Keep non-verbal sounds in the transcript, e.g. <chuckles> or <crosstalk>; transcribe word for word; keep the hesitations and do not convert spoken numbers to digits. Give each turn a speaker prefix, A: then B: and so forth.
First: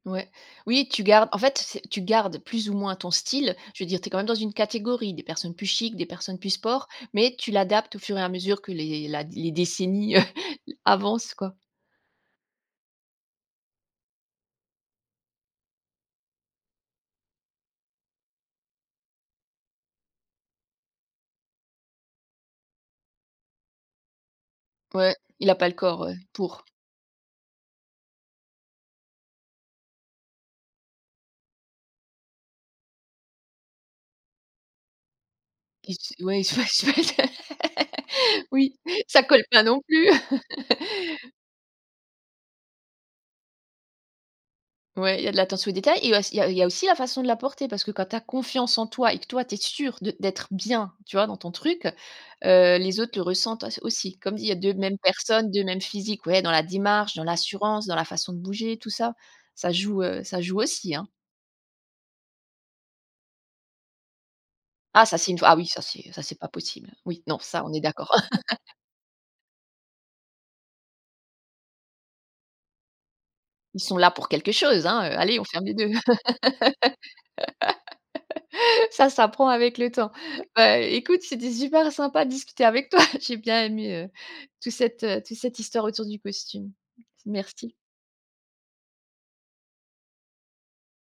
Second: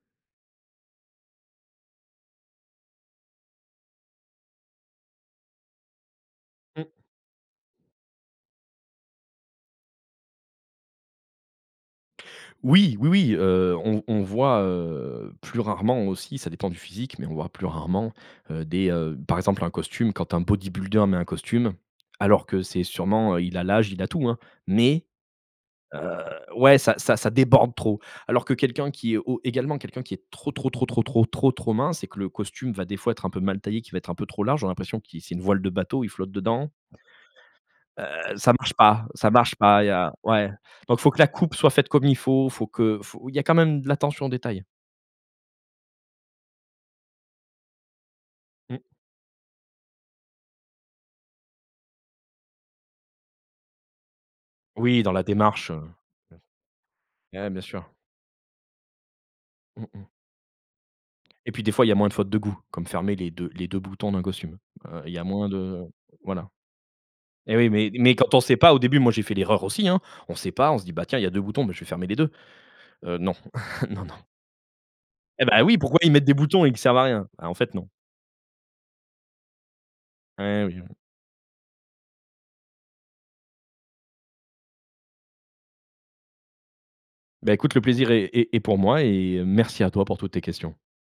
A: Ouais, oui tu gardes, en fait c'est tu gardes plus ou moins ton style, je veux dire tu es quand même dans une catégorie, des personnes plus chic, des personnes plus sport,
B: Mmh.
A: mais tu l'adaptes au fur et à mesure que les la les décennies, heu, <chuckles> avancent, quoi.
B: Oui, oui, oui, heu, on on voit, heu, plus rarement aussi, ça dépend du physique, mais on voit plus rarement, heu, des, heu, par exemple, un costume quand un bodybuilder met un costume alors que c'est sûrement, heu, il a l'âge, il a tout hein, mais
A: Ouais, il a pas le
B: heu,
A: corps ouais, pour.
B: ouais, ça ça déborde trop. Alors que quelqu'un qui est o également quelqu'un qui est trop trop trop trop trop trop trop mince et que le costume va des fois être un peu mal taillé, qui va être un peu trop large, on a l'impression qui c'est une voile de
A: Il
B: bateau, il
A: s
B: flotte
A: ouais il s
B: dedans.
A: pas <unintelligible>
B: Heu,
A: <laughs>
B: ça marche
A: oui,
B: pas,
A: ça
B: ça
A: colle
B: marche
A: pas non
B: pas. Il y
A: plus!
B: a ouais, donc il faut que la
A: <laughs>
B: coupe soit faite comme il faut, il faut que faut il y a quand même de l'attention aux détails.
A: Ouais, il y a de l'attention aux détails et auss il y a il y a aussi la façon de la porter parce que quand tu as confiance
B: Mmh.
A: en toi et que toi tu es sûr de d'être bien, tu vois? Dans ton truc, heu, les autres le ressentent au aussi. Comme il y a deux mêmes
B: Oui, dans la
A: personnes, deux
B: démarche eh,
A: mêmes
B: bien sûr.
A: physiques, ouais dans la démarche, dans
B: Eh, bien
A: l'assurance,
B: sûr.
A: dans la façon de bouger tout ça, ça
B: Mmh
A: joue,
B: mh.
A: heu, ça joue aussi, hein.
B: Et puis des fois, il y a moins de fautes de goût, comme fermer les deux les deux boutons d'un costume. Heu,
A: Ah
B: il
A: ça
B: y a
A: c'est une fois
B: moins
A: ah oui ça
B: de
A: c'est ça c'est
B: voilà
A: pas possible, oui, non
B: et
A: ça,
B: oui,
A: on est
B: mais
A: d'accord.
B: mais quand on sait
A: <chuckles>
B: pas, au début moi j'ai fait l'erreur aussi, hein. On sait pas, on se dit: «Bah tiens il y deux boutons, bah, je vais fermer les deux». Heu, non,
A: Ils sont
B: <chuckles> non,
A: là
B: non.
A: pour quelque chose hein, heu, allez, on
B: Eh ben
A: ferme les
B: oui,
A: deux.
B: pourquoi ils mettent des boutons et ils servent à rien! Bah, en fait, non.
A: <laughs> Ça s'apprend avec le temps.
B: Et
A: Bah,
B: oui, oui.
A: écoute, c'était super sympa de discuter avec <chuckles> toi. J'ai bien aimé, heu, toute cette, heu, toute cette histoire autour du costume.
B: Beh
A: Merci.
B: écoute le plaisir est est est pour moi et heu, merci à toi pour toutes tes questions.